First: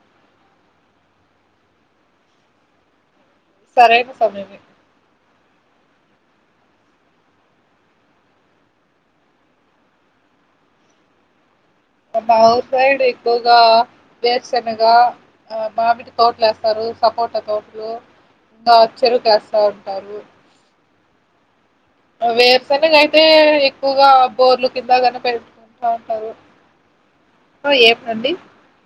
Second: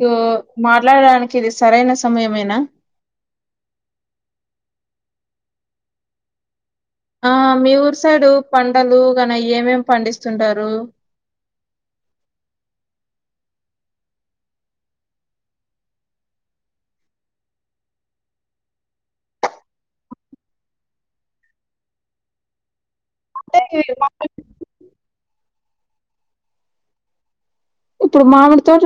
So మాట్లాడడానికి ఇది సరైన సమయమేనా సరైన సమయమే ఆ మీ ఊరు సైడు పంటలు గన ఏమేం పండిస్తుంటారు మా అవుట సైడ్ ఎక్కువగా వేర్శనగా మామిడి తోటలే వేస్తారు సపోట తోట్లు ఇంకా చెరుకు వేస్తా ఉంటారు వేరు శనగ అయితే అంటే ఎక్కువగా బోర్లు కిందగానే పెడతాము బా ఉంటారు ఆ, ఇప్పుడు ఏమండి మామిడి తోట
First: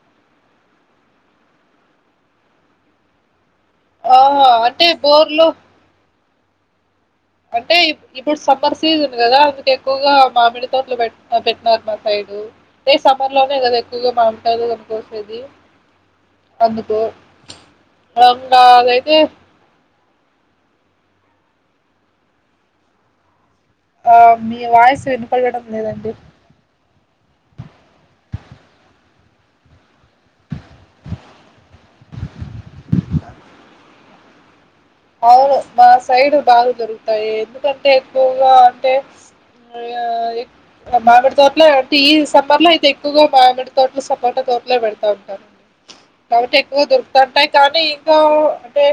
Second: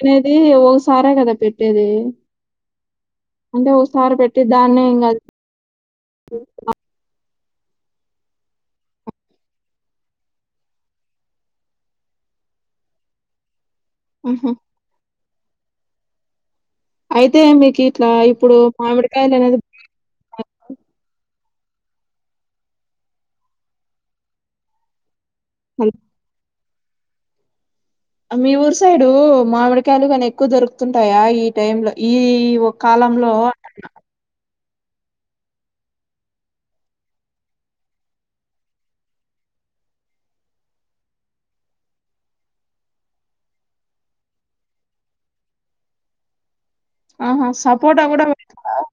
అనేది ఒసారె కదా పెట్టేది అంటే ఒకసారి ఆ పెట్టి దాన్నే అంటే ఇంకా బోర్లు ఉ అంటే ఇప్పుడు సమ్మర్ సీజన్ కదా అందుకె ఎక్కువగా మామిడి తోటలు పెడ్తారు ఆహా పంటలు కక వసేది అయితే మీకు ఇట్లా ఆ, ఇప్పుడు ఇంకా అదైతే మామిడికాయలు అనేది ఆ మీ వయిసు వెను పడడం లేదంటడి మీ ఊరు సైడు మామిడికాయలు కానీ ఎక్కువ దొరుకుతుంటాయా ఈ టై లో ఈ ఒక కాలంలో అవును మా సైడ్ బాగా దొరుకుతాయి ఎందుకంటే ఎక్కువగా అంటే ఆ మామిడి తోటలే అంటే ఈ సమ్మర్ లో అయితే ఎక్కువగా మామిడి తోటల సపోట తోటలే పెడతా ఉంటానడి కాబట్టి ఆహా దొరుకుతుంటేయి కానీ సపోటా ఇంకా కూడా పెడతారా అంటే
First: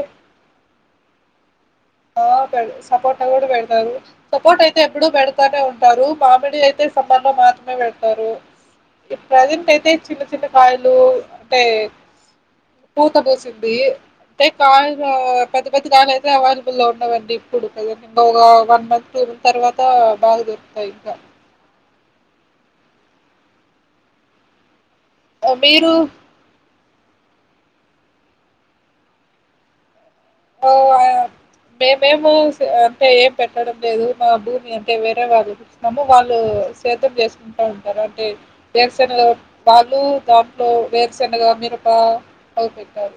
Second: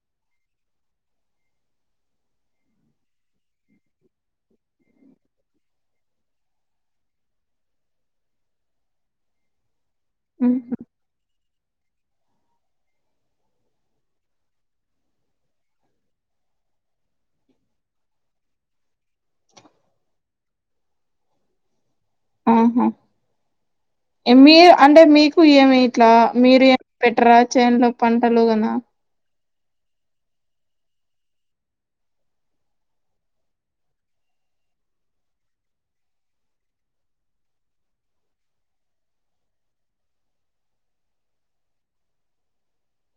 ఆ పె సపోర్ట్ కూడా పెడతారు సపోర్ట్ అయితే ఎప్పుడ పెడతానే ఉంటారు మామిడీ అయితే సమాన్ లో మాత్రమే పెడతారు ప్రజెంట్ అయితే చిన్న చిన్న కాయలు అంటే పూత పోసింది అంటే కాలు పది పది కాలు అయితేవళ ల్లో ఉండవండి ఇప్పుడు కదంకా ఒక వన్ మంత్ టూ మంత్ తర్వాత బాగా దొరుకుతాయి ఇంకా ఆహా ఏమి అంటే మీకు ఏమి మీరు ఇట్లా మీరు ఏం పెట్టరా చేన్లో పంటలు కద ఓ మేమేమ అంటే ఏం పెట్టడం లేదు మా భూమి అంటే వేరే వాళ్ళు చస్తున్నాము వాళ్ళు సద్ధం చేసుకుంటా ఉంటారు అంటే వేరుసెనగా వాళ్ళు దాంట్లో వేరుశెనగా మిరప అవి పెట్టారు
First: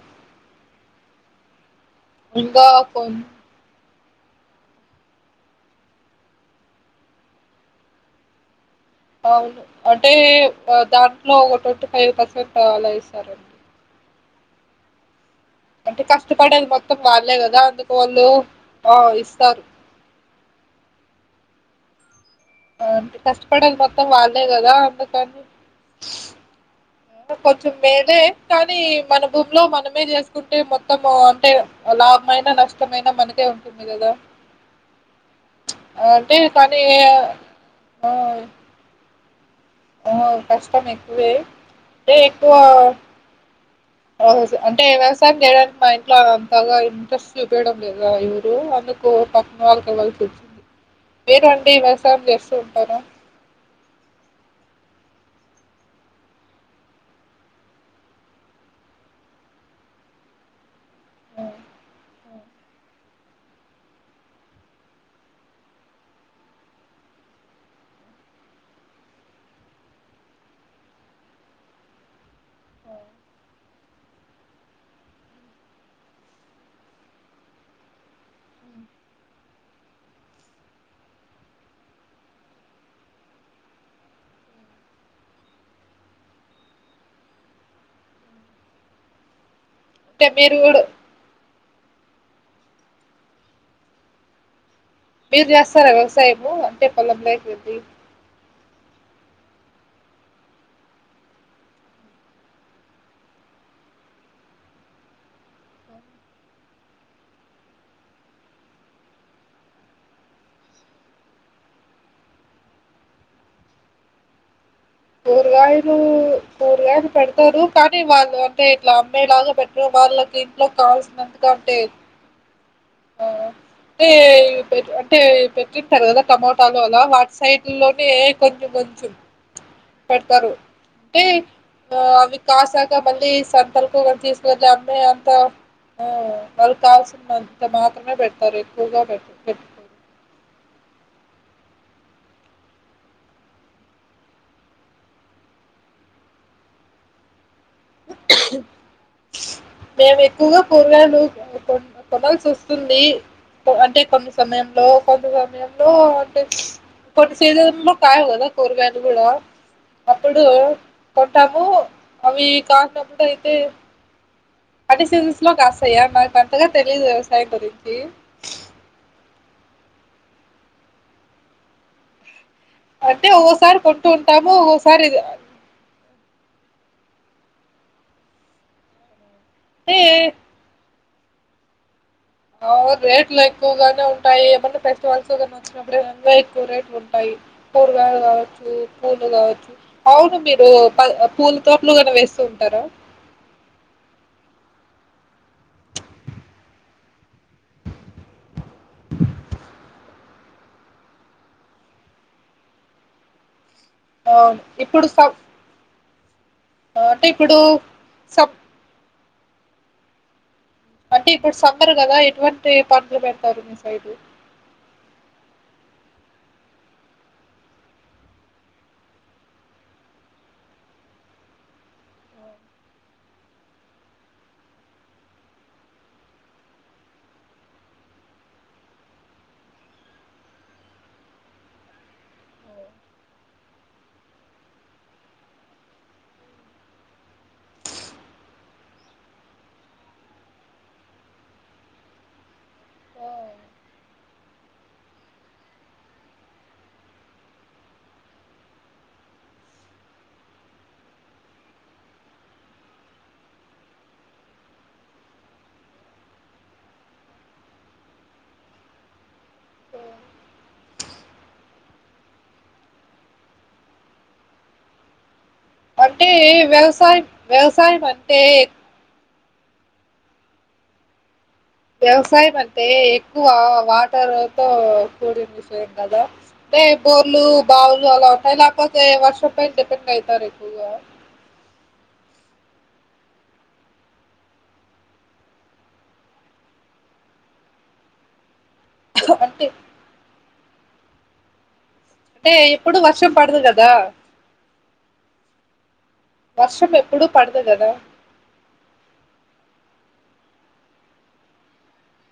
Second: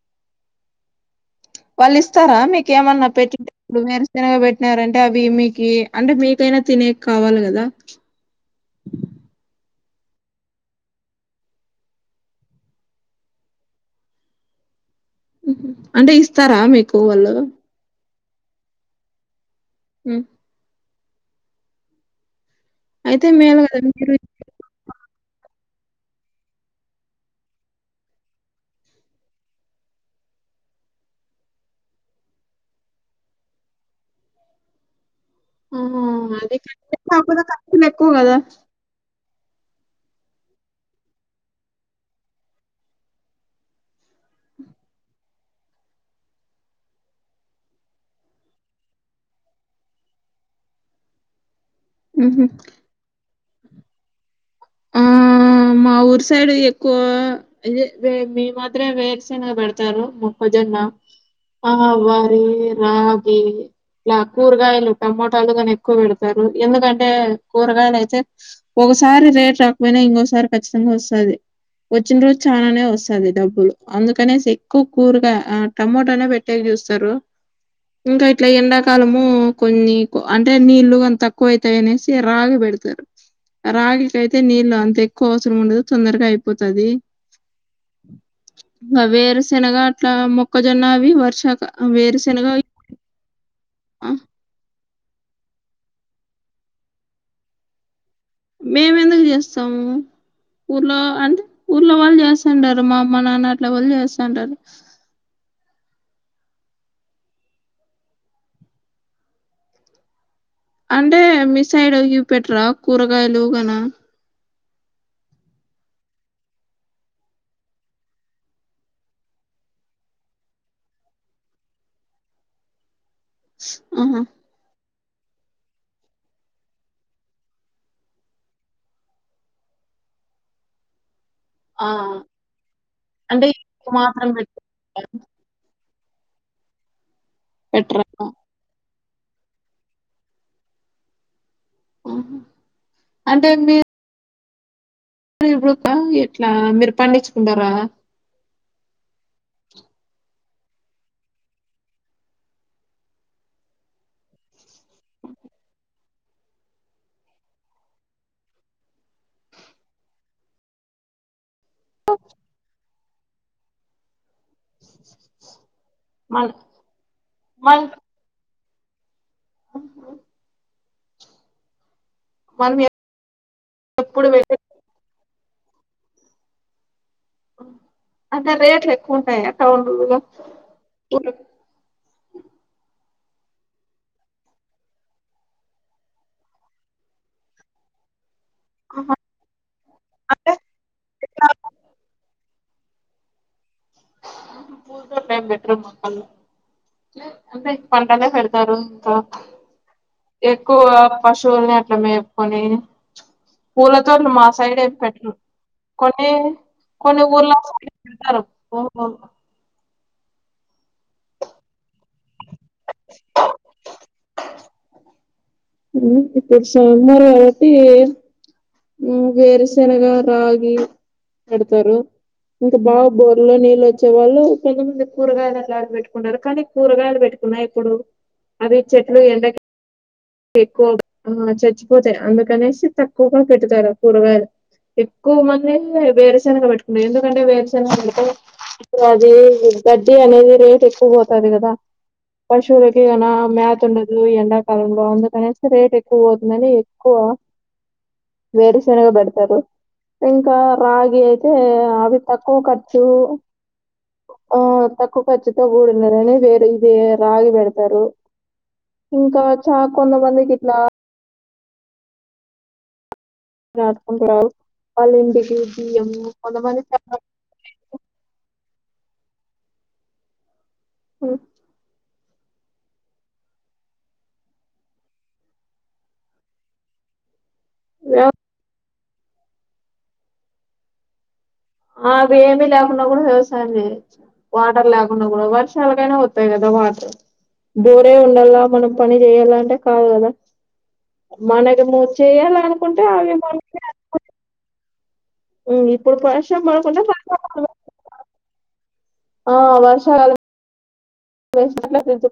వాళ్ళు ఇస్తారా ఇంకా కొ మీకేమన్నా పెట్టి ఇప్పుడు మీేరు తినగ పెట్టినార అంటే అవి మీకు అంటే మీకైనా తినే కావాలి కదా అవును అంటే దాంట్లో ఒక ట్వంటీ ఫైవ్ పర్సెంట్ అలా ఇస్తారండి హుహు. అంటే ఇస్తారా కష్టపడేది మొత్తం మీకు వాళ్ళు వాళ్ళే కదా అందుకు వాల్ లో ఆ ఇస్తారు హు ఆ అంటే అయితే మేలు కష్టపడేది కదా మొత్తం మీరు వాళ్ళే కదా అందు టను కొంచెం మేలే, కానీ మన భూమిలో మనమే చేసుకుంటే మొత్తము అంటే లాభమైనా, నష్టమైనా మనకే ఉంటుంది కదా. ఆ అంటే అదే కానీ ఖర్చులెక్కువ కదా ఉ కష్టం ఎక్కువే అంటే ఎక్కువ, ఆహ్ అంటే వ్యవసాయం చేయడానికి మా ఇంట్లో అంతగా ఇంట్రెస్ట్ చూపియడం లేదు ఎవరు. అందుకు పక్కన్ వాళ్ళకివాల్సి వచ్చింది. మీరన్ డి వ్యవసాయం ఉహు చేసు ఉంటర ఆ మా ఊరు సైడ్ ఎక్కువ అయే వే మీ మాత్రమే వేరుశనగా పెడతారు. మొక్కజొన్న, ఆ ఆ! వరి, రాగి, ఇలా కూరగాయలు, టమోటాలు గాని ఎక్కువ పెడతారు. ఎందుకంటే, కూరగాయలయితే ఒకసారి రేట్ రాకపోయిన ఇంగోసారి ఖచ్చితంగా వస్తది. వచ్చిన్ రోజ్ చాలనే వస్సాది డబ్బు అందుకనేసి ఎక్కు కూరగా ఆ టమోటనే పెట్టేకి చూస్తరు. ఇంకా ఇట్లా ఎండాకాలము కొన్ని అంటే నీళ్ళు కానీ తక్కువ అయితాయి అనేసి రాగి పెడతరు. రాగికయి తే నీళ్ళు అంత ఎక్కువ అవసరం ఉండదు. తొందరగా అయిపోతది. ఇంగ వేరు సే శనగా అట్ల, అంటే మీరు కూడా మొక్కజొన్న అవి వర్షక ఆ వేరు శెనగా ఆ మీరు చేస్తారా వ్యవసాయము, అంటే పొలం లేకి వెళ్ళి? మేము ఎందుకు చేస్తాము, ఊర్లో అంటే ఊర్లో వాళ్ళు చేస్తుంటరు. మా అ మా నాన్న అట్లా వాళ్ చేస్తుంటారు. అంటే మీ సైడ్ ఇవ్ పెట్రా, కూరగాయలు గన? కూరగాయలు కూరగాయలు పెడతారు. కానీ, వాళ్ళు అంటే ఇట్లా అమ్మే లాగా పెట్టరు వాళ్ళకి ఇంట్లో కావాల్సినందుక అంటే ఓ ఏ ఆహా పెట్ టే పెట్టింటారు కదా టమోటాలు అలా. వాట్ సైట్ లోనే కొంచెం కొంచెం పెడ్తారు. అంటే ఆ అవి కాసాక, మళ్ళీ అంటే ఇవి సంతలకు ఒకర్ మాత్రం పెట్ తీసుకువెల్లి అమ్మీ అంత ఉ వాల్ కావాల్సిన్ ఇట్ల పెట్రా మాత్రమే పెడతారు ఎక్కువగా పె పెట్టుకో ఆహ్ అంటే మీ ఇప్పుడు ఆ ఎట్ల మీరు పండి డరా మేమీ కువా కూరగాయలు కొ కొనాల్సి వస్తుంది. అంటే కొన్ని సమయంలో కొంత సమయంలో అంటే కొన్ని సీజన్ లో కాయవు కదా కూరగాయలు కూడా, అప్పుడు కొంటాము. అవి కానపుడు అయితే అన్ని సీజన్స్ లో కాస్తాయ? నాకు మన అంతగా తెలియదు వ్యవసాయం మన గురించి. మనం అంటే ఓసారి కొంటూ ఎప్పుడు వెళ్ళ ఉంటాము ఓసారి ఇది అంటే రేట్లు ఎక్కువ ఉంటాయ? టౌన్లో అంటే కుడా త రేట్లు ఎక్కువగానే ఉంటాయి ఏమన్నా ఫెస్టివల్స్ వచ్చినప్పుడే ఎక్కువ రేట్లు ఉంటాయి కూరగాయలు కావచ్చు పూలు కావచ్చు అవును అంటే మీరు పూల తోపులు కనే వేస్తు తార పతు బెటర్ మొక్కలు అంటే పంటనే పెడతారు ఇంకా ఎక్కువ పశువుల్ని అట్లా మేపుకొని పూలతో ను మా అవును సైడ్ ఏం ఇప్పుడు స పెట్టరు కొనే కొన్ని అంటే ఊర్లో ఇప్పుడు ఆమ్ స అంటే ఇప్పుడు సమ్మరు కదా ఎటువంటి పజ పతారుంది సార్ ఇది ఇప్పుడు సమారు కాబట్టి వేరుశనగా రాగి పెడతారు ఇంకా బాగా బోర్లో నీళ్ళు వచ్చే వాళ్ళు కొంతమంది కూరగాయలు అట్లాంటి పెట్టుకున్నారున్నారు కానీ కూరగాయలు పెట్టుకున్నా ఇప్పుడు అది చెట్లు ఎండ ఎక్కువ ఆ చచ్చిపోతాయి అందుకనేసి తక్కువగా పెట్తారు కూరగాయలు ఎక్కువ మంది వేరుశనగ పెట్టుకుంటారు ఎందుకంటే వేరుశెనగ పెడితే ఇప్పుడు అది గడ్డి అనేది రేట్ ఎక్కువ పోతుంది కదా పశువులకి కన ఆ, మేత ఉండదు ఎండాకాలం ఉ బాగుంది కనీ రేట్ ఎక్కువ పోతుందని ఎక్కువ వేరు శనగా పెడతారు ఇంకా రాగి అయితే అవి తక్కువ ఖర్చు ఆ తక్కువ ఖర్చుతో కూడిన్నదని వేరే ఇది రాగి పెడతారు ఇంకా చా కొంతమందికట్లా నాథ కురావ పాలింబకి అంటే వ్యవసాయం వ్యవసాయం అంటే ఓ వ్యవసాయం అంటే ఎక్కువ వాటర్ తో కూడిన విషయం కదా అంటే బోర్లు బవులు వ్యవ అలా అే వర్షం పై డిపెండ్ అవుతారు ఎక్కువగా అవి ఏమీ లేకుండా కూడా వ్యవసాయం చేయచ్చు వాటర్ లేకుండా కూడా వర్షాలకైనా వతాయి కదా వాటర్ బోరే ఉండలా మనం పని అంటే చేయాలంటే కాదు కదా మనగా మూ అంటే ఎప్పుడు వర్షం పడదు కదా ఇప్పుడు ప్రషం మకు వర్షం ఎప్పుడు పడదు కదా ఆ వర్షం చాల తకుదు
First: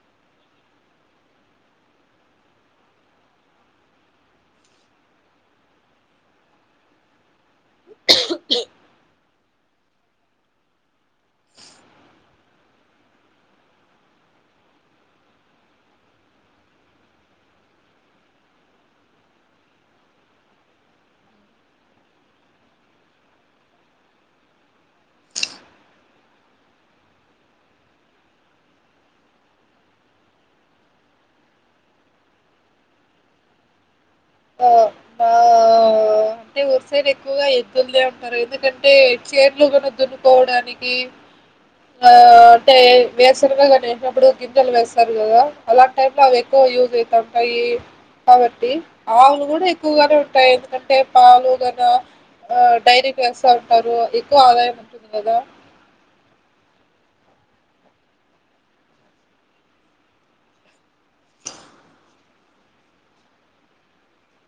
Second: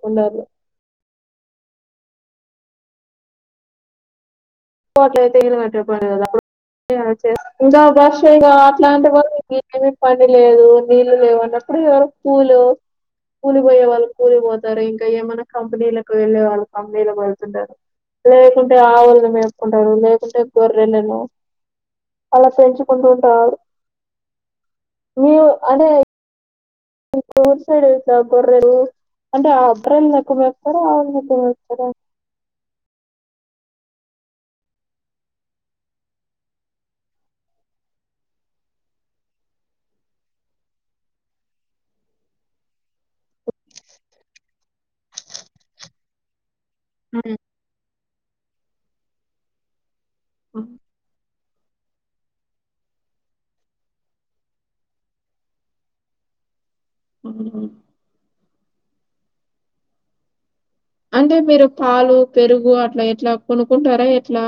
అట్లయితే ఏన కట్టే పని కదా అప్పుడు ఇంకా బర్ష ఇ అట్లాంటి వాళ్ళ ఏమమి పని లేదు నీళ్ళు లేవు అన్నప్పుడుళ కూలు కూలిపోయే వాళ్ళు కూలిపోతారు ఇంకా ఏమైనా కంపెనీలకు వెళ్ళే వాళ్ళు కంపెనీకి వెళ్తుంటారు లేకుంటే ఆవుల మే ఉంటాడు లేకుంటే గొర్రెలను అలా పెంచుకుంటూ ఉంటాడు మీ అంటే ర్సడేా కూడే అంటే అప్రల్ నకు వస్తారా ఆళకు వస్తారా ఓ బ రు సైడ్ ఎక్కువగా ఎద్దులు ఉంటారు ఎందుకంటే చీర్లు మన దున్నుకోవడానికి అంటే వేసగానిప్పుడు గింజెలు వేస్తారు కదా అలా టై లో అ యూజ్ అయిత ఉంటాయి కాబట్టి ఆవులు కూడా ఎక్కువగానే ఏందుకంటే పాలు డైరీ కేస్తా ఉంటారు ఎక్కువ ఆదాయం ఉంటుంది కదా ఉ అంటే మీరు పాలు పెరుగు అట్ల ఎట్లా కొనుకుంటారా ఎట్లా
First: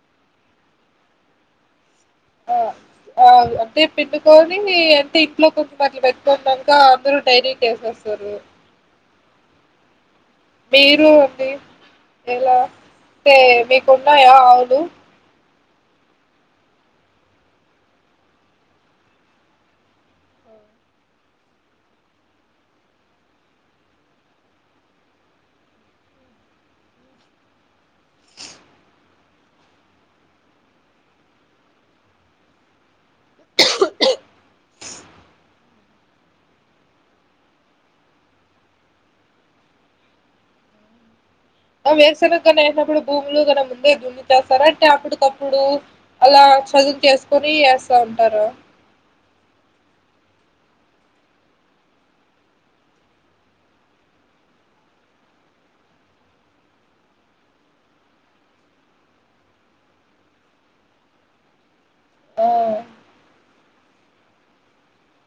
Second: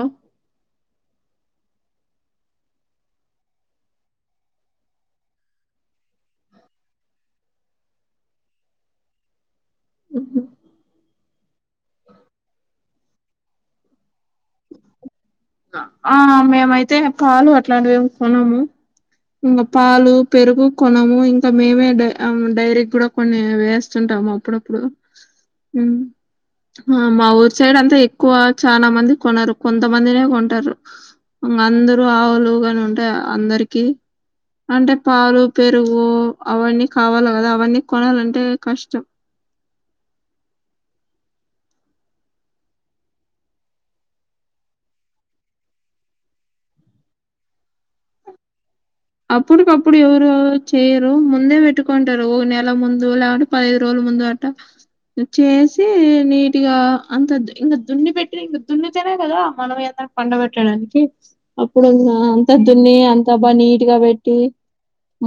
ఆ అంటే పిండుకొని అంటే ఇంట్లో కొంచం అట్ల పెట్టుకున్నాక అందరు డైరీ కి వేసేస్తారు హు హు మీరు అండి ఎలా అంటే మీకు ఉన్నాయా ఆవులు ఆ మేమైతే పాలు అట్లాంటివి ఏమి కొనము ఇంకా పాలు పెరుగు కొనము ఇంకా మేమే ఆ డైరీ కూడా కొన్ని వేస్తుంటాము. అప్పుడప్పుడు మ్మ్ మా ఊరు సైడ్ అంతా ఎక్కువ చానా మంది కొనరు కొంతమందే కొంటారు. ఇంగ అందరకి ఆవులు ఉంటాయి అంటే పాలు పెరుగు అవన్నీ కావాలి కదా అవన్నీ కొనాలంటే కష్టం వేరుశనగనే వేసినప్పుడు భూములు ముందే దున్ని చేస్తారా అంటే అప్పటికప్పుడు అలా చదువు చేసుకొని వేస్తా ఉంటారా అప్పుటికప్పుడు ఎవరు చేయరు ముందే పెట్టుకుంటారు ఒక నెల ముందు లేకుంటే పది రోజుల ముందు అట్ట చేసి నీట్గా అంత ఇంగ దున్ని పెట్టి ఇంకా దున్నితేనే కదా మనం ఏ పండ పెట్టడానికి అప్పుడు ఆ అంత దున్ని అంత బనీ గా పెట్టి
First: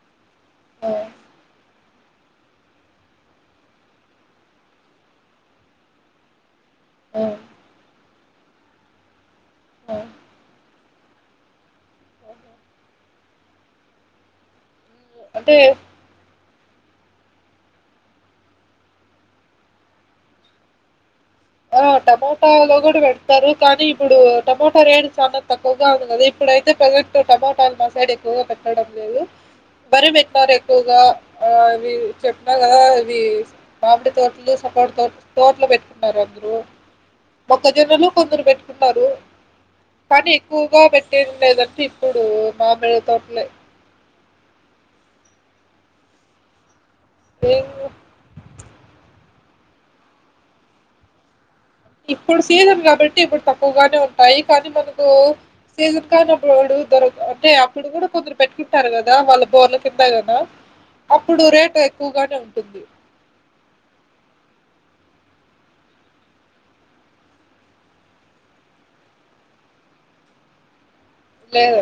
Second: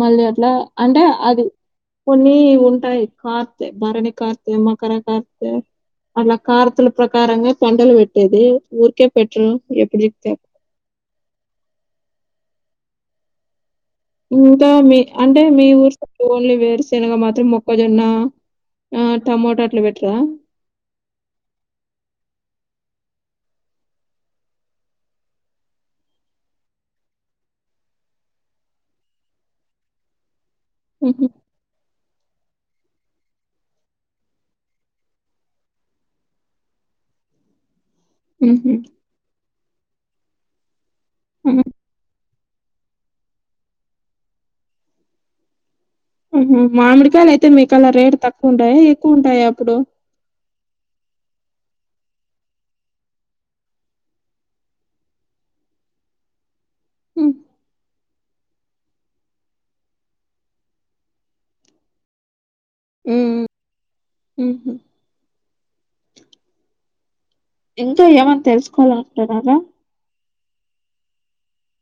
మళ్ళీ అట్లా ఆ అంటే అది కొన్ని ఉంటాయి కార్తేె బరని కార్తేె మకర కార్తేె అట్లా కార్తే ఆ ప్రకారంగా ఆ కొండలు బెట్ ఏది ఊర్కే పెట్టు ఓహో! ఎప్పుడు హ్మ్. చెప్పితే అప్ ఇంకా మీ అంటే మీ ఊర్స్ తో ఓన్లీ వేరుశనగ మాత్రం మొక్కజొన్న ఆ అ టమటా అట్ల పెట్టరా ఆ టమాటాతోట కూడా పెడతారు. కానీ ఇప్పుడు టమాటా రేటు చాలా తక్కువగా ఉన్నది. ఇప్పుడయితే ప్రజెంట్ టమాటాలు మా సైడ్ ఎక్కువగా పెట్టడం లేదు మరి మీ సైడ్ తక్కువగా హుహు. ఆ అవి చెప్పా కదా ఇవి మామిడి తోటలు, సపోట తోటలు పెట్టుకున్నారు అందరు మ్మ్ మొక్కకి జొన్నలు కొందరు హుహు. పెట్టుకుంటారు కానీ ఎక్కువగా బెట్ ఏం హ్మ్. లేదంటే ఇప్పుడు మామిడి తోటలే మ్మ్ హ్హ్ మామిడి కాయాలు అయితే ఏం మీకెళ్ళి రేటు తక్కువుంటాయా ఎక్కువుంటా యే అప్పుడు ఇప్పుడు సీజన్ కాబట్టి ఇప్పుడు తక్కువగానే ఉంటాయి. కానీ మనకు సీజన్ కానప్పుడు వాడు దొరకవు హ్మ్. అంటే అప్పుడు కూడా కొందరు పెట్టుకుంటారు కదా వాళ్ళకు బోర్ల కింద కదా అప్పుడు రేటు ఎక్కువగానే ఉంటుంది మ్మ్ హు ఇంకా ఏమన్నా తెలుసుకోవాలను కుంటున్నారా లేదు